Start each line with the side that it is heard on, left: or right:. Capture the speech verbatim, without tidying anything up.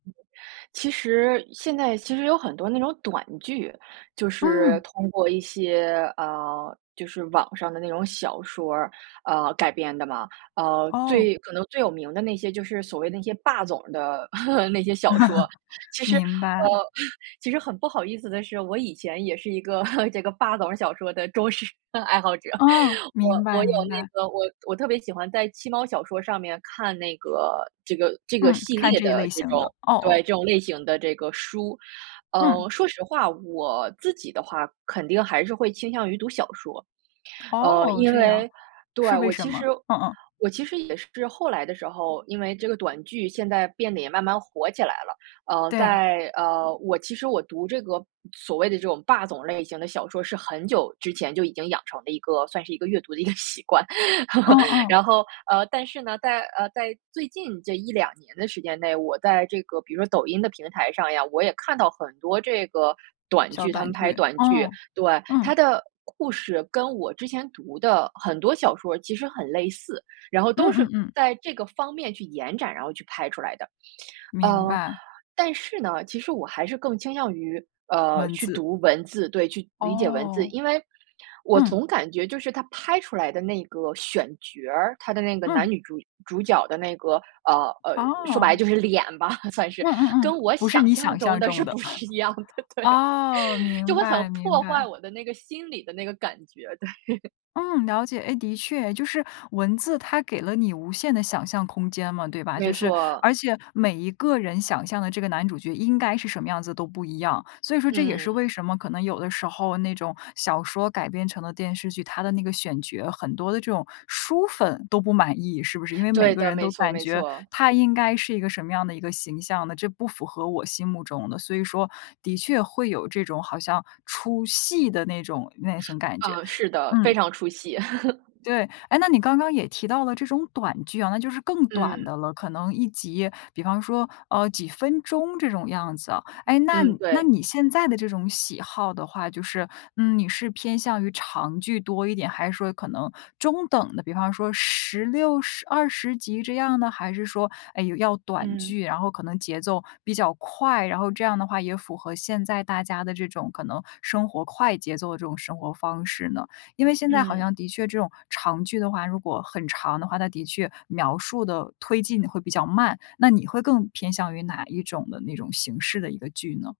right: 其实现在其实有很多那种短剧，就是
left: 嗯。
right: 通过一些，呃就是网上的那种小说，呃，改编的嘛。呃，
left: 哦。
right: 最可能最有名的那些就是所谓那些霸总的 那些小说。其实呃，
left: 明白。
right: 其实很不好意思的是，我以前也是一个 这个霸总小说的忠实爱好者。
left: 哦，
right: 我
left: 明白
right: 我有
left: 明
right: 那
left: 白。
right: 个我我特别喜欢在七猫小说上面看那个这个这个
left: 嗯，
right: 系
left: 看
right: 列
left: 这一
right: 的
left: 类
right: 这
left: 型
right: 种
left: 的，哦
right: 对，
left: 哦。
right: 这种类型的这个书。
left: 嗯。
right: 嗯，说实话，我自己的话肯定还是会倾向于读小说。嗯，
left: 哦，
right: 因
left: 这样，
right: 为对，
left: 是为
right: 我
left: 什
right: 其
left: 么？
right: 实
left: 嗯嗯。
right: 我其实也是后来的时候，因为这个短剧现在变得也慢慢火起来了。呃，
left: 对。
right: 在呃，我其实我读这个所谓的这种霸总类型的小说，是很久之前就已经养成了一个算是一个阅读的一个习惯。
left: 嗯 嗯。
right: 然后，呃，但是呢，在，呃，在最近这一两年的时间内，我在这个比如说抖音的平台上呀，我也看到很多这个短
left: 小
right: 剧，他
left: 短
right: 们拍
left: 剧。
right: 短剧。
left: 嗯，
right: 对，它
left: 嗯。
right: 的故事跟我之前读的很多小说其实很类似，然后
left: 嗯
right: 都
left: 嗯
right: 是
left: 嗯。
right: 在这个方面去延展，然后去拍出来的。
left: 明
right: 嗯，
left: 白。
right: 但是呢，其实我还是更倾向于，呃，
left: 文
right: 去
left: 字。
right: 读文字对，去理解文字。
left: 哦。
right: 因为，我
left: 嗯。
right: 总感觉就是它拍出来的那个选角儿，它的那个男
left: 嗯。
right: 女主主角的那个，呃，呃，说白了
left: 哦。
right: 就是脸吧，算是。
left: 嗯嗯
right: 跟
left: 嗯，
right: 我
left: 不是
right: 想
left: 你
right: 象
left: 想
right: 中
left: 象
right: 的是
left: 中的。
right: 不是一样的，对。
left: 哦，
right: 就
left: 明
right: 会很
left: 白明
right: 破坏
left: 白。
right: 我的那个心里的那个感觉，对。
left: 嗯，了解。哎，的确，就是文字它给了你无限的想象空间嘛，对吧？就
right: 没
left: 是
right: 错。
left: 而且每一个人想象的这个男主角应该是什么样子都不一样，所以说这也是
right: 嗯。
left: 为什么可能有的时候那种小说改编成的电视剧，它的那个选角，很多的这种书粉都不满意，是不是？因为每
right: 对
left: 个
right: 的，
left: 人
right: 没
left: 都
right: 错
left: 感
right: 没
left: 觉
right: 错。
left: 他应该是一个什么样的一个形象的，这不符合我心目中的。所以说，的确会有这种好像出戏的那种那种感觉，
right: 呃，是的，非
left: 嗯。
right: 常出戏。
left: 对。哎，那你刚刚也提到了这种短剧啊，那就是更短
right: 嗯。
left: 的了，可能一集比方说，呃，几分钟这种样子。哎，那
right: 嗯，
left: 那
right: 对。
left: 你现在的这种喜好的话就是，嗯，你是偏向于长剧多一点，还是说可能中等的，比方说十六、十二十集这样呢？还是说，诶，有要短
right: 嗯。
left: 剧，然后可能节奏比较快，然后这样的话也符合现在大家的这种可能生活快节奏的这种生活方式呢？因为现在好
right: 嗯。
left: 像的确这种长剧的话，如果很长的话，它的确描述的推进的会比较慢，那你会更偏向于哪一种的那种形式的一个剧呢？